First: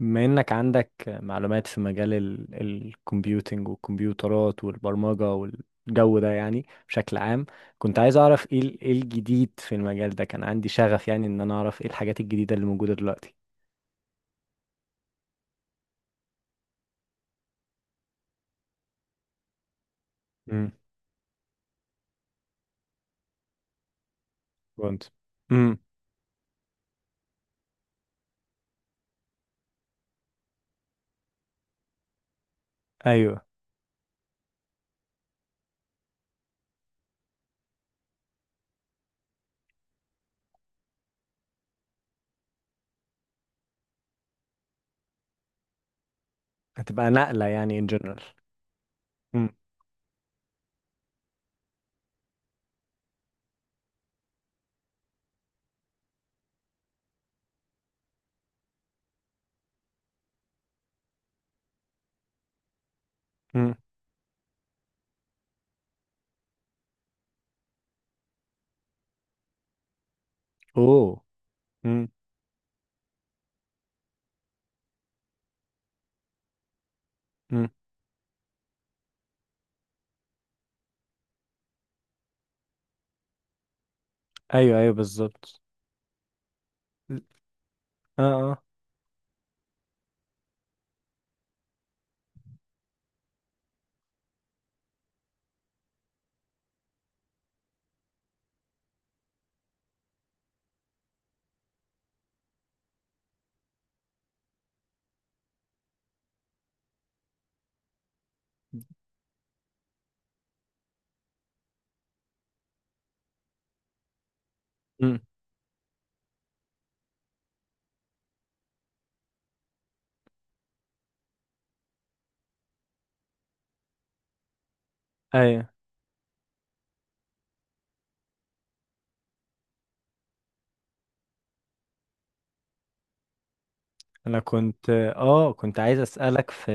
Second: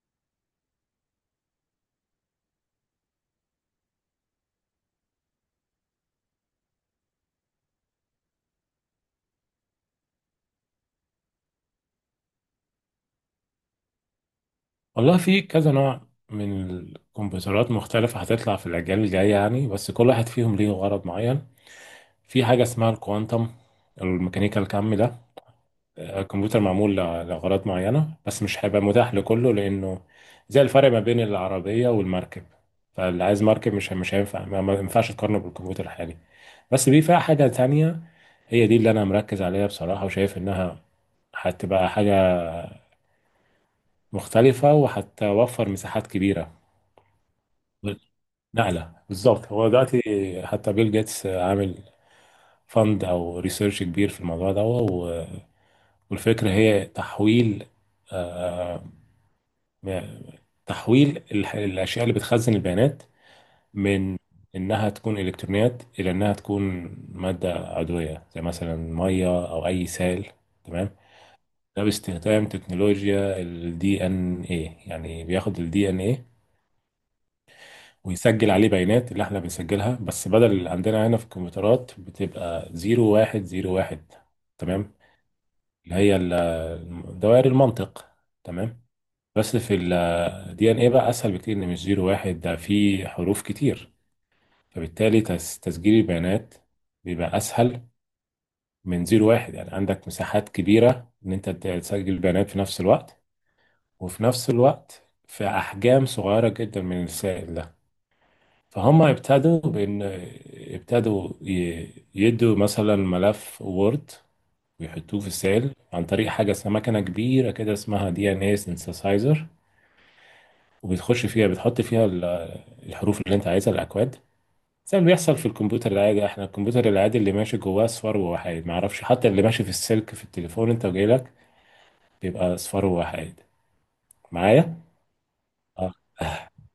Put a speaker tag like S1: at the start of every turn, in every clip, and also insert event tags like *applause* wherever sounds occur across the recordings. S1: بما انك عندك معلومات في مجال الكمبيوتينج والكمبيوترات والبرمجة والجو ده، يعني، بشكل عام، كنت عايز اعرف ايه إيه الجديد في المجال ده. كان عندي شغف، يعني، ان انا اعرف ايه الحاجات الجديدة اللي موجودة دلوقتي.
S2: والله في كذا نوع من الكمبيوترات مختلفة هتطلع في الأجيال الجاية يعني بس كل واحد فيهم ليه
S1: امم
S2: غرض معين. في حاجة اسمها الكوانتم، الميكانيكا الكم
S1: كنت
S2: ده.
S1: امم
S2: الكمبيوتر معمول لأغراض معينة بس مش هيبقى متاح لكله لأنه زي الفرق ما بين العربية والمركب. فاللي عايز
S1: ايوه،
S2: مركب مش هينفع ما ينفعش تقارنه بالكمبيوتر الحالي. بس فيها حاجة تانية، هي دي اللي أنا مركز عليها بصراحة، وشايف إنها هتبقى حاجة مختلفة وهتوفر مساحات كبيرة.
S1: هتبقى نقلة يعني، ان جنرال.
S2: نقلة بالظبط.
S1: امم.
S2: هو دلوقتي حتى بيل جيتس عامل فند او ريسيرش كبير في الموضوع ده والفكرة هي تحويل، آه، م- تحويل الاشياء اللي بتخزن البيانات
S1: امم.
S2: من انها تكون الكترونيات الى انها تكون مادة عضوية زي مثلا مية او اي سائل. تمام.
S1: اوه.
S2: ده
S1: امم.
S2: باستخدام تكنولوجيا الدي ان ايه. يعني بياخد الدي ان ايه
S1: امم.
S2: ويسجل عليه بيانات اللي احنا بنسجلها، بس بدل اللي عندنا هنا في الكمبيوترات بتبقى زيرو واحد زيرو واحد.
S1: ايوه ايوه
S2: تمام.
S1: بالظبط.
S2: اللي هي دوائر المنطق.
S1: اه اه.
S2: تمام. بس في الدي ان ايه بقى اسهل بكتير، ان مش زيرو واحد ده فيه حروف كتير، فبالتالي تسجيل البيانات بيبقى اسهل من زيرو واحد. يعني عندك مساحات كبيرة ان انت تسجل البيانات في نفس الوقت، وفي نفس الوقت في احجام صغيرة جدا من السائل ده. فهم ابتدوا بإن، ابتدوا يدوا مثلا ملف وورد
S1: امم.
S2: ويحطوه في السيل عن طريق حاجة اسمها مكنة كبيرة كده اسمها دي ان اي سينثسايزر، وبتخش فيها، بتحط فيها الحروف اللي انت عايزها، الأكواد، زي اللي بيحصل في
S1: ايوه.
S2: الكمبيوتر العادي. احنا الكمبيوتر العادي اللي ماشي جواه صفار ووحيد، معرفش حتى اللي ماشي في السلك في التليفون انت وجايلك بيبقى صفار ووحيد.
S1: انا
S2: معايا؟
S1: كنت، كنت
S2: اه.
S1: عايز اسألك في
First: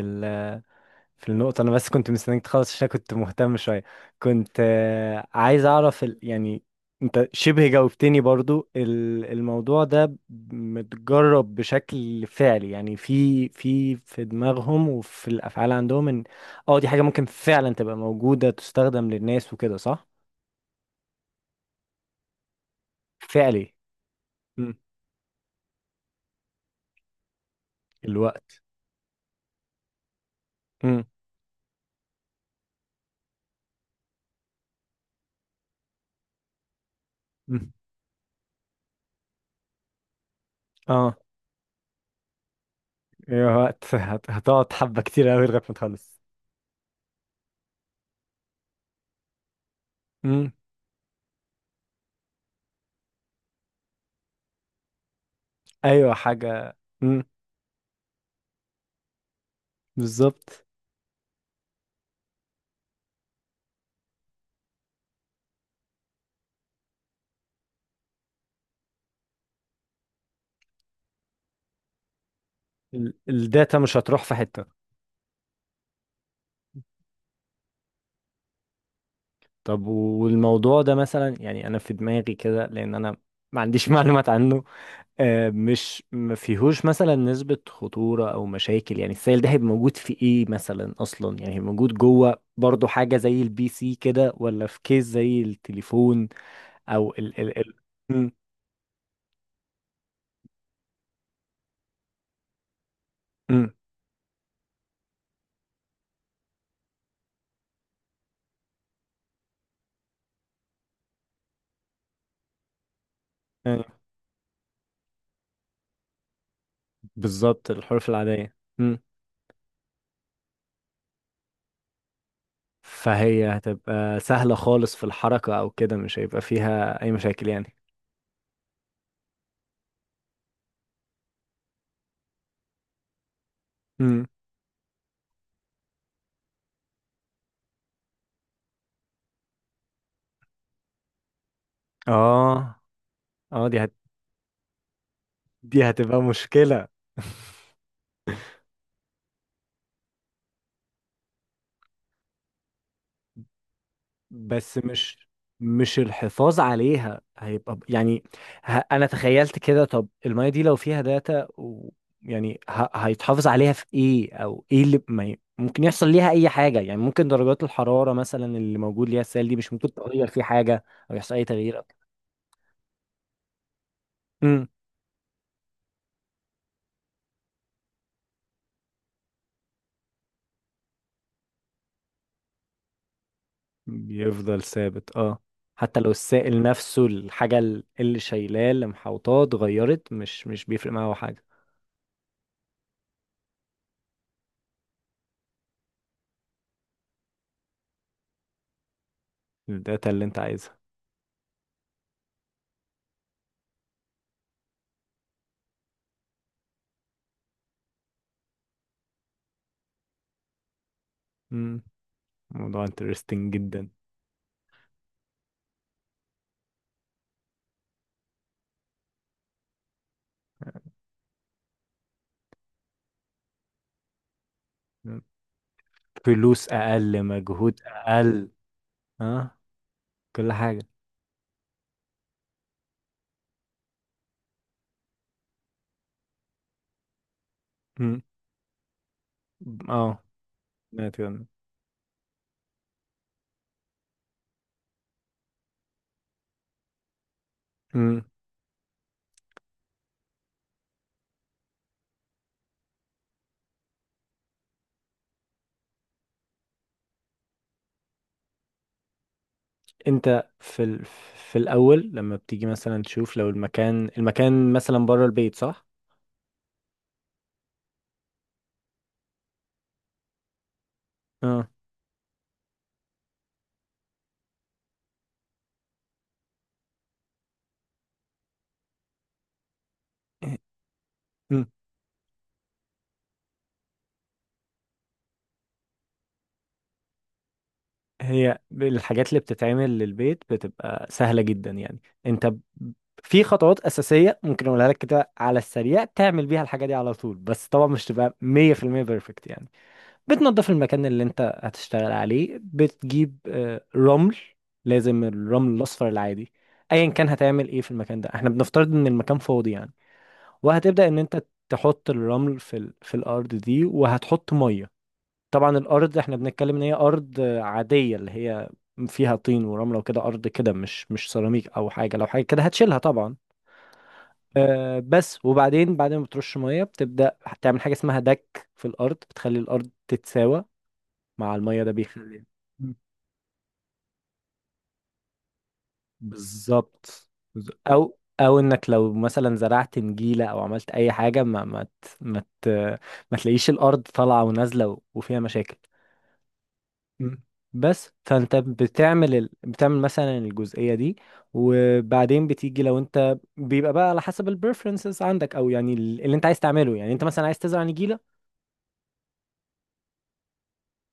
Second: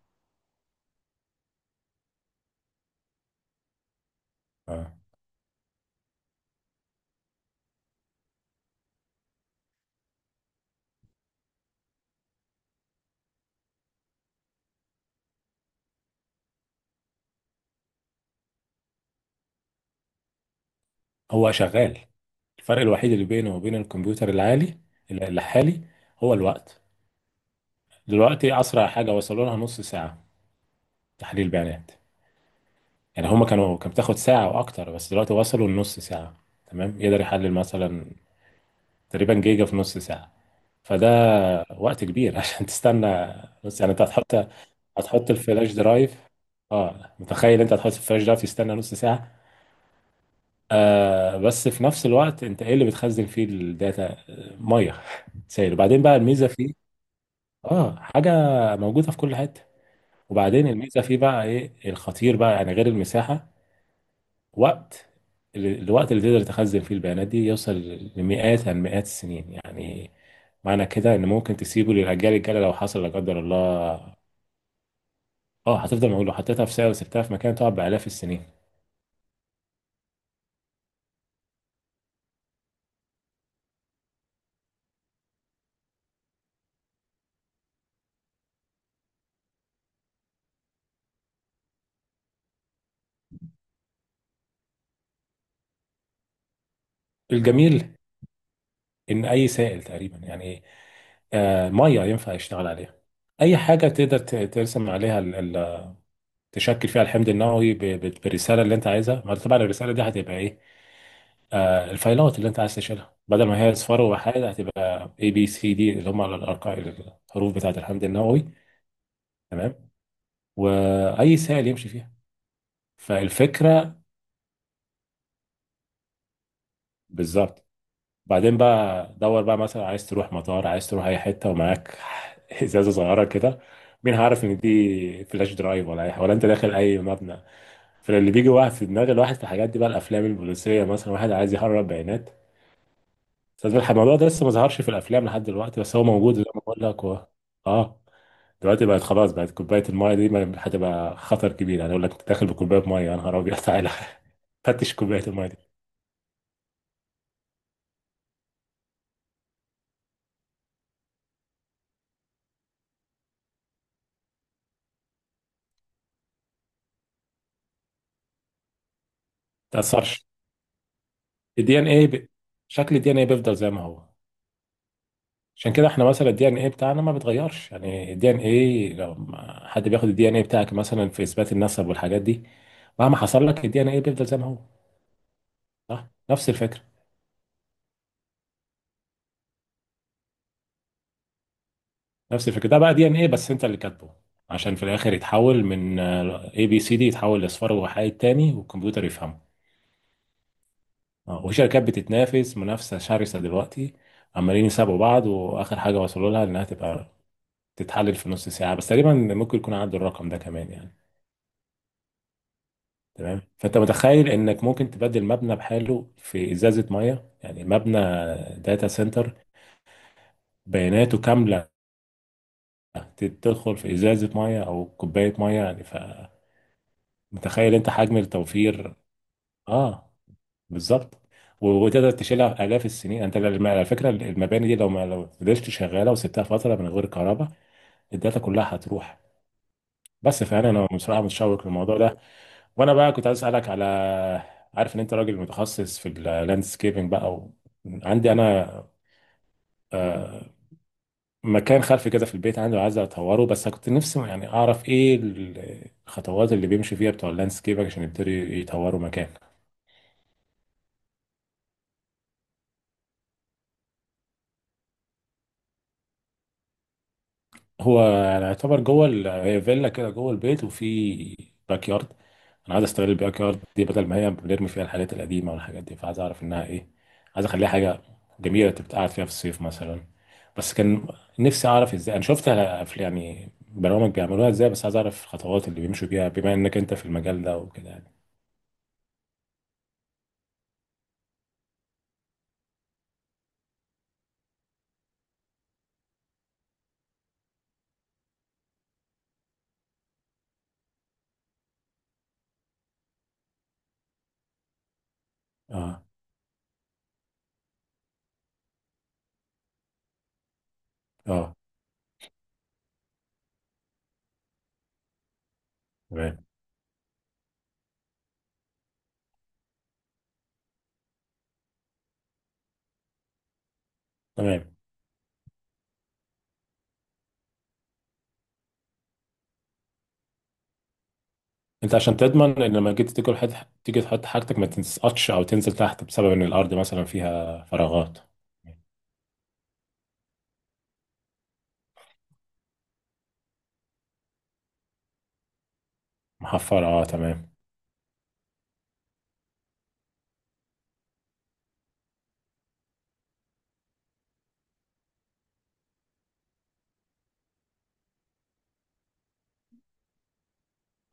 S1: في النقطة. أنا بس كنت مستنيك تخلص عشان كنت مهتم شوية. كنت
S2: آه.
S1: عايز أعرف يعني. أنت شبه جاوبتني برضو الموضوع ده متجرب بشكل فعلي، يعني، في دماغهم وفي الأفعال عندهم، إن أه دي حاجة ممكن فعلا تبقى موجودة تستخدم للناس وكده، صح؟
S2: هو شغال، الفرق الوحيد اللي بينه
S1: فعلي.
S2: وبين الكمبيوتر
S1: مم.
S2: الحالي هو الوقت. دلوقتي
S1: الوقت.
S2: اسرع حاجه وصلوا لها نص ساعه،
S1: مم.
S2: تحليل بيانات. يعني هما كان بتاخد ساعه واكتر، بس دلوقتي وصلوا لنص ساعه. تمام، يقدر يحلل
S1: مم.
S2: مثلا تقريبا جيجا في نص ساعه. فده
S1: أه.
S2: وقت كبير *laughs* عشان تستنى
S1: أيوة،
S2: نص، يعني
S1: وقت.
S2: انت هتحط،
S1: هتقعد حبة
S2: هتحط
S1: كتير أوي لغاية
S2: الفلاش
S1: ما تخلص.
S2: درايف. اه متخيل؟ انت هتحط الفلاش درايف تستنى نص ساعه.
S1: مم.
S2: آه بس في نفس الوقت انت ايه اللي بتخزن فيه الداتا؟ ميه، سائل. وبعدين
S1: أيوة،
S2: بقى الميزه فيه،
S1: حاجة. مم.
S2: اه، حاجه موجوده في كل حته.
S1: بالظبط.
S2: وبعدين الميزه فيه بقى ايه الخطير بقى يعني غير المساحه؟ وقت. الوقت اللي تقدر تخزن فيه البيانات دي يوصل لمئات عن مئات السنين يعني. معنى كده ان ممكن تسيبه للاجيال الجايه لو حصل لا قدر
S1: الداتا مش
S2: الله.
S1: هتروح في حتة.
S2: اه هتفضل، معقول لو حطيتها في سائل وسبتها في مكان تقعد بالاف السنين.
S1: طب والموضوع ده مثلا، يعني، انا في دماغي كده لان انا ما عنديش *laughs* معلومات عنه. مش ما فيهوش مثلا نسبة خطورة او مشاكل، يعني السائل ده هيبقى موجود في ايه مثلا اصلا؟ يعني هيبقى موجود جوه برضو حاجة زي البي سي كده، ولا في كيس زي التليفون او ال.
S2: الجميل
S1: مم.
S2: ان اي سائل تقريبا يعني، ميه، ينفع يشتغل عليها. اي
S1: مم.
S2: حاجه تقدر ترسم عليها، تشكل فيها الحمض النووي بالرساله اللي انت عايزها. ما طبعا الرساله دي هتبقى ايه؟ آه الفايلات اللي انت عايز تشيلها بدل ما هي
S1: أيوة.
S2: اصفار وحاجه هتبقى اي بي سي دي، اللي هم الارقام، الحروف
S1: بالظبط
S2: بتاعه الحمض
S1: الحروف
S2: النووي.
S1: العادية. مم.
S2: تمام، واي سائل يمشي فيها.
S1: فهي
S2: فالفكره
S1: هتبقى سهلة خالص في الحركة او كده، مش هيبقى فيها اي مشاكل
S2: بالظبط،
S1: يعني.
S2: بعدين بقى دور بقى مثلا، عايز تروح مطار، عايز تروح اي حته ومعاك *laughs* ازازه صغيره كده، مين
S1: مم.
S2: هعرف ان دي فلاش درايف ولا اي حاجه ولا انت داخل اي مبنى؟ فاللي بيجي واحد في دماغ الواحد في الحاجات دي بقى الافلام البوليسيه، مثلا واحد عايز يهرب بيانات.
S1: اه
S2: بس
S1: اه.
S2: الموضوع ده لسه ما ظهرش في الافلام لحد دلوقتي،
S1: دي
S2: بس هو
S1: هتبقى
S2: موجود زي ما بقول
S1: مشكلة.
S2: لك و... اه دلوقتي بقت خلاص، بقت كوبايه المايه دي هتبقى خطر كبير يعني، اقول لك انت داخل بكوبايه مايه، يا نهار ابيض، تعالى *laughs*
S1: بس
S2: فتش كوبايه
S1: مش
S2: المايه دي ما
S1: مش الحفاظ عليها هيبقى ب-، يعني، انا تخيلت كده، طب المية دي لو فيها داتا و...، يعني، هيتحافظ عليها في ايه؟ او ايه اللي ما ي... ممكن يحصل ليها اي حاجة؟ يعني ممكن درجات الحرارة مثلا اللي موجود ليها السائل دي مش ممكن
S2: تاثرش
S1: تغير فيه حاجة او يحصل اي تغيير
S2: الدي
S1: أو
S2: ان
S1: كده.
S2: اي شكل الدي ان اي بيفضل زي ما هو.
S1: امم.
S2: عشان كده احنا مثلا الدي ان ايه بتاعنا ما بيتغيرش. يعني الدي ان ايه لو حد بياخد الدي ان ايه بتاعك مثلا في اثبات النسب والحاجات دي، مهما حصل لك الدي ان ايه بيفضل زي ما هو.
S1: بيفضل ثابت، اه. حتى
S2: صح،
S1: لو
S2: نفس
S1: السائل
S2: الفكره.
S1: نفسه، الحاجة اللي شايلاه اللي محوطاه اتغيرت، مش بيفرق معاه حاجة.
S2: نفس الفكره، ده بقى دي ان ايه بس انت اللي كاتبه، عشان في الاخر يتحول من اي بي سي دي، يتحول لاصفار وحايد تاني والكمبيوتر يفهمه.
S1: الداتا اللي انت عايزها.
S2: اه، وشركات بتتنافس منافسه شرسه دلوقتي، عمالين يسابقوا بعض، واخر حاجه وصلوا لها انها تبقى تتحلل في نص ساعه بس تقريبا، ممكن يكون عدوا الرقم ده كمان يعني.
S1: مم. موضوع
S2: تمام،
S1: انترستنج
S2: فانت
S1: جدا.
S2: متخيل انك ممكن تبدل مبنى بحاله في ازازه ميه يعني، مبنى داتا سنتر، بياناته كامله تدخل في ازازه ميه او كوبايه ميه يعني.
S1: فلوس اقل،
S2: فمتخيل
S1: مجهود
S2: انت حجم
S1: اقل.
S2: التوفير
S1: اه.
S2: اه
S1: كل حاجه.
S2: بالظبط. وتقدر تشيلها الاف السنين. انت على فكره المباني دي لو ما لو فضلت شغاله وسبتها فتره من غير كهرباء
S1: مم.
S2: الداتا كلها هتروح.
S1: اه.
S2: بس فانا،
S1: سمعت
S2: بصراحه
S1: كده.
S2: متشوق للموضوع ده. وانا بقى كنت عايز اسالك على، عارف ان انت راجل متخصص في اللاندسكيبنج بقى و...
S1: مم.
S2: عندي انا آه، مكان خلفي كده في البيت عندي، وعايز اطوره، بس كنت نفسي يعني اعرف ايه الخطوات اللي بيمشي فيها بتوع اللاندسكيب عشان يبتدي يطوروا مكان.
S1: انت في في الاول، لما بتيجي مثلا تشوف لو المكان، مثلا بره البيت، صح؟
S2: هو يعني يعتبر جوه هي فيلا كده جوه البيت، وفي
S1: اه.
S2: باك يارد. انا عايز استغل الباك يارد دي بدل ما هي بنرمي فيها الحاجات القديمه والحاجات دي، فعايز اعرف انها ايه، عايز اخليها حاجه جميله تبقى قاعد فيها في الصيف مثلا. بس كان
S1: مم.
S2: نفسي اعرف ازاي. انا شفت يعني برامج بيعملوها ازاي، بس عايز اعرف الخطوات اللي بيمشوا بيها بما انك انت في المجال ده وكده يعني.
S1: هي الحاجات اللي بتتعمل للبيت بتبقى سهله جدا، يعني انت ب-، في خطوات اساسيه ممكن اقولها لك كده على السريع، تعمل بيها الحاجه دي على طول، بس طبعا مش تبقى 100% بيرفكت يعني. بتنظف المكان اللي انت هتشتغل عليه، بتجيب رمل. لازم الرمل
S2: اه
S1: الاصفر العادي. ايا كان هتعمل ايه في المكان ده، احنا بنفترض ان المكان فاضي يعني. وهتبدأ ان انت
S2: اه.
S1: تحط الرمل في في الارض دي، وهتحط ميه. طبعا الارض احنا
S2: تمام
S1: بنتكلم ان هي ارض عادية، اللي هي فيها طين ورملة وكده، ارض كده، مش مش سيراميك او حاجة. لو حاجة كده هتشيلها طبعا.
S2: تمام.
S1: أه بس، وبعدين بعد ما بترش ميه، بتبدأ تعمل حاجة اسمها دك في الارض، بتخلي الارض تتساوى مع المية. ده
S2: انت عشان
S1: بيخلي
S2: تضمن ان لما جيت تيجي تحط، تيجي تحط حاجتك ما تسقطش او تنزل تحت بسبب ان الارض مثلا
S1: بالظبط،
S2: فيها
S1: او
S2: فراغات،
S1: او انك لو مثلا زرعت نجيلة او عملت اي حاجة، ما تلاقيش الارض طالعة ونازلة وفيها مشاكل.
S2: محفرة، اه
S1: مم.
S2: تمام.
S1: بس فانت بتعمل بتعمل مثلا الجزئية دي. وبعدين بتيجي، لو انت بيبقى بقى على حسب البريفرنسز عندك، او يعني اللي انت عايز تعمله. يعني انت مثلا عايز تزرع نجيلة،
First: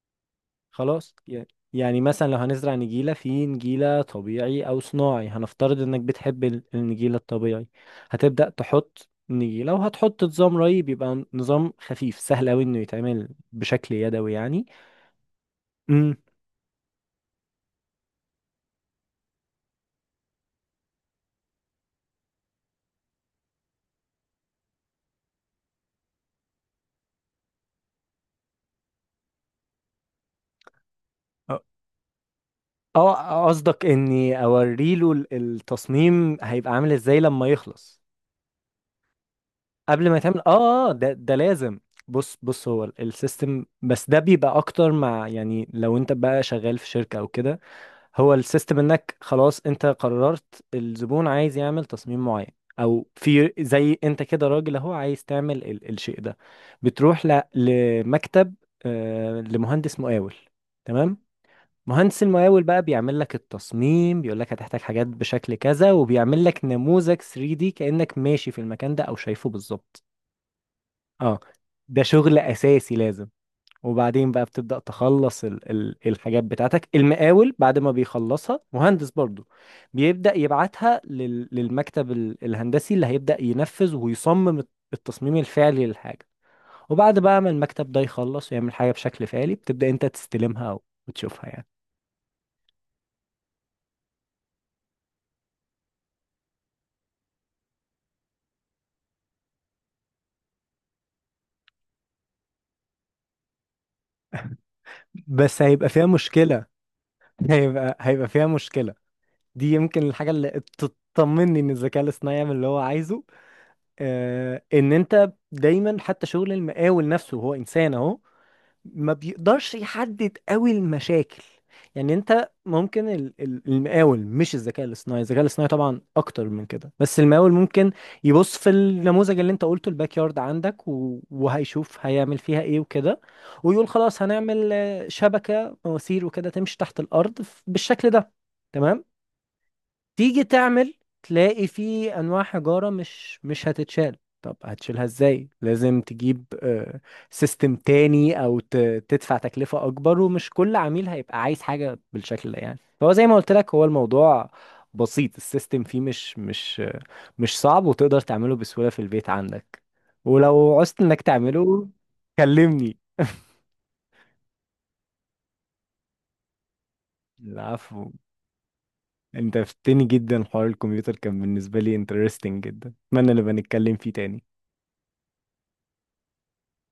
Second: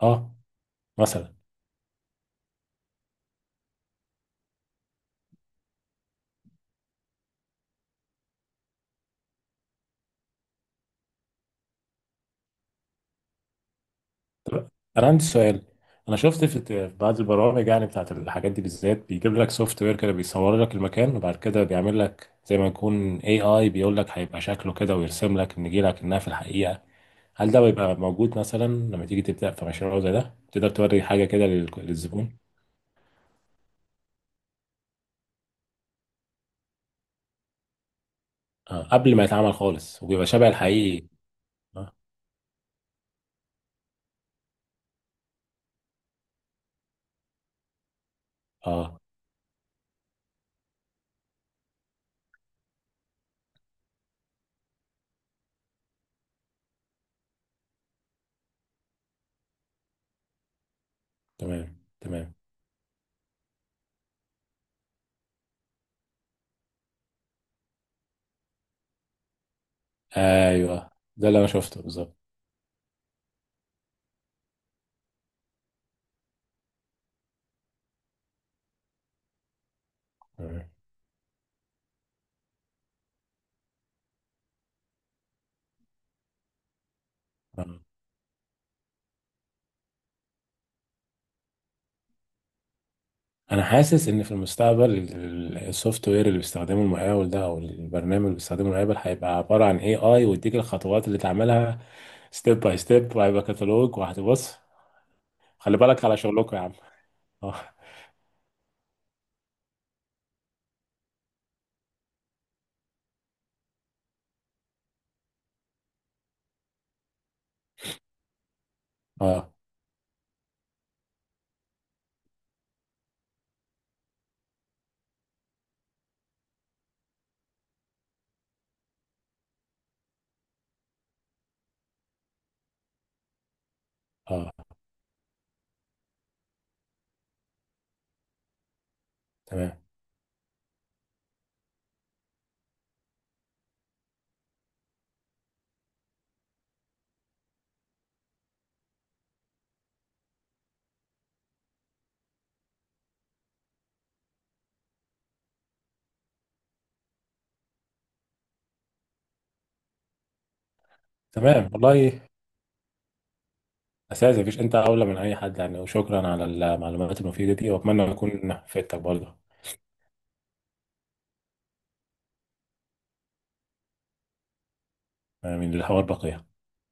S2: اه
S1: خلاص.
S2: مثلا.
S1: يعني مثلا لو هنزرع نجيلة، في نجيلة طبيعي أو صناعي، هنفترض إنك بتحب النجيلة الطبيعي. هتبدأ تحط نجيلة، وهتحط نظام ري، بيبقى نظام خفيف سهل أوي إنه يتعمل بشكل يدوي يعني.
S2: طب انا عندي سؤال،
S1: امم.
S2: انا شفت في في بعض البرامج يعني بتاعت الحاجات دي بالذات بيجيب لك سوفت وير كده بيصور لك المكان، وبعد كده بيعمل لك زي ما يكون اي اي، بيقول لك هيبقى شكله كده ويرسم لك النجيلة كأنها في الحقيقة. هل ده بيبقى موجود مثلا لما تيجي تبدأ في مشروع زي ده، تقدر توري حاجة كده
S1: أ-
S2: للزبون؟
S1: اه قصدك إني أوريله التصميم هيبقى عامل إزاي لما يخلص.
S2: آه قبل ما يتعمل خالص،
S1: قبل ما
S2: وبيبقى
S1: يتعمل،
S2: شبه
S1: اه،
S2: الحقيقي.
S1: ده لازم. بص هو السيستم بس ده بيبقى أكتر مع، يعني لو أنت بقى شغال في شركة أو كده. هو السيستم
S2: اه
S1: انك خلاص انت قررت الزبون عايز يعمل تصميم معين، او في زي انت كده، راجل اهو عايز تعمل ال الشيء ده. بتروح لمكتب، آه، لمهندس مقاول، تمام.
S2: تمام
S1: مهندس
S2: تمام.
S1: المقاول بقى بيعمل لك التصميم، بيقول لك هتحتاج حاجات بشكل كذا، وبيعمل لك نموذج 3D كأنك ماشي في المكان ده او شايفه بالظبط.
S2: ايوه ده اللي
S1: اه.
S2: انا شفته
S1: ده
S2: بالظبط.
S1: شغل اساسي لازم. وبعدين بقى بتبدأ تخلص ال ال الحاجات بتاعتك. المقاول بعد ما بيخلصها، مهندس برضو بيبدأ
S2: تمام.
S1: يبعتها للمكتب الهندسي، اللي هيبدأ ينفذ ويصمم التصميم الفعلي للحاجة. وبعد بقى ما
S2: آه.
S1: المكتب ده يخلص ويعمل حاجة بشكل فعلي، بتبدأ انت تستلمها او وتشوفها يعني.
S2: انا حاسس ان في المستقبل السوفت وير اللي بيستخدمه المقاول ده، او البرنامج اللي بيستخدمه المقاول هيبقى عباره عن اي اي، ويديك الخطوات اللي تعملها ستيب باي ستيب، وهيبقى كتالوج وهتبص.
S1: بس
S2: خلي
S1: هيبقى
S2: بالك
S1: فيها
S2: على شغلكم يا
S1: مشكلة.
S2: عم.
S1: *laughs*
S2: اه
S1: هيبقى فيها مشكلة. دي يمكن الحاجة اللي تطمني ان الذكاء الاصطناعي يعمل اللي هو عايزه. آه، ان انت دايما، حتى شغل المقاول نفسه، هو انسان اهو، ما
S2: اه
S1: بيقدرش يحدد قوي المشاكل. يعني انت ممكن المقاول، مش الذكاء الاصطناعي، الذكاء الاصطناعي طبعا اكتر من كده، بس المقاول ممكن يبص في النموذج اللي انت قلته، الباك يارد عندك، وهيشوف هيعمل فيها ايه وكده، ويقول خلاص
S2: اه.
S1: هنعمل، شبكة مواسير وكده تمشي تحت الارض بالشكل ده. تمام.
S2: تمام
S1: تيجي تعمل، تلاقي في انواع حجارة مش هتتشال. طب هتشيلها ازاي؟ لازم تجيب سيستم تاني، او تدفع تكلفة اكبر. ومش كل عميل هيبقى عايز حاجة بالشكل ده يعني. فهو زي ما قلت لك، هو الموضوع بسيط، السيستم فيه مش صعب، وتقدر تعمله بسهولة في البيت عندك. ولو عوزت انك
S2: تمام.
S1: تعمله
S2: والله
S1: كلمني.
S2: اساسا مفيش، انت اولى من اي حد يعني، وشكرا على المعلومات المفيده دي، واتمنى
S1: العفو.
S2: اكون فدتك برضه.
S1: انت فتني جدا، حوار الكمبيوتر كان بالنسبة لي انترستنج جدا، اتمنى نبقى نتكلم فيه تاني.
S2: من الحوار بقيه.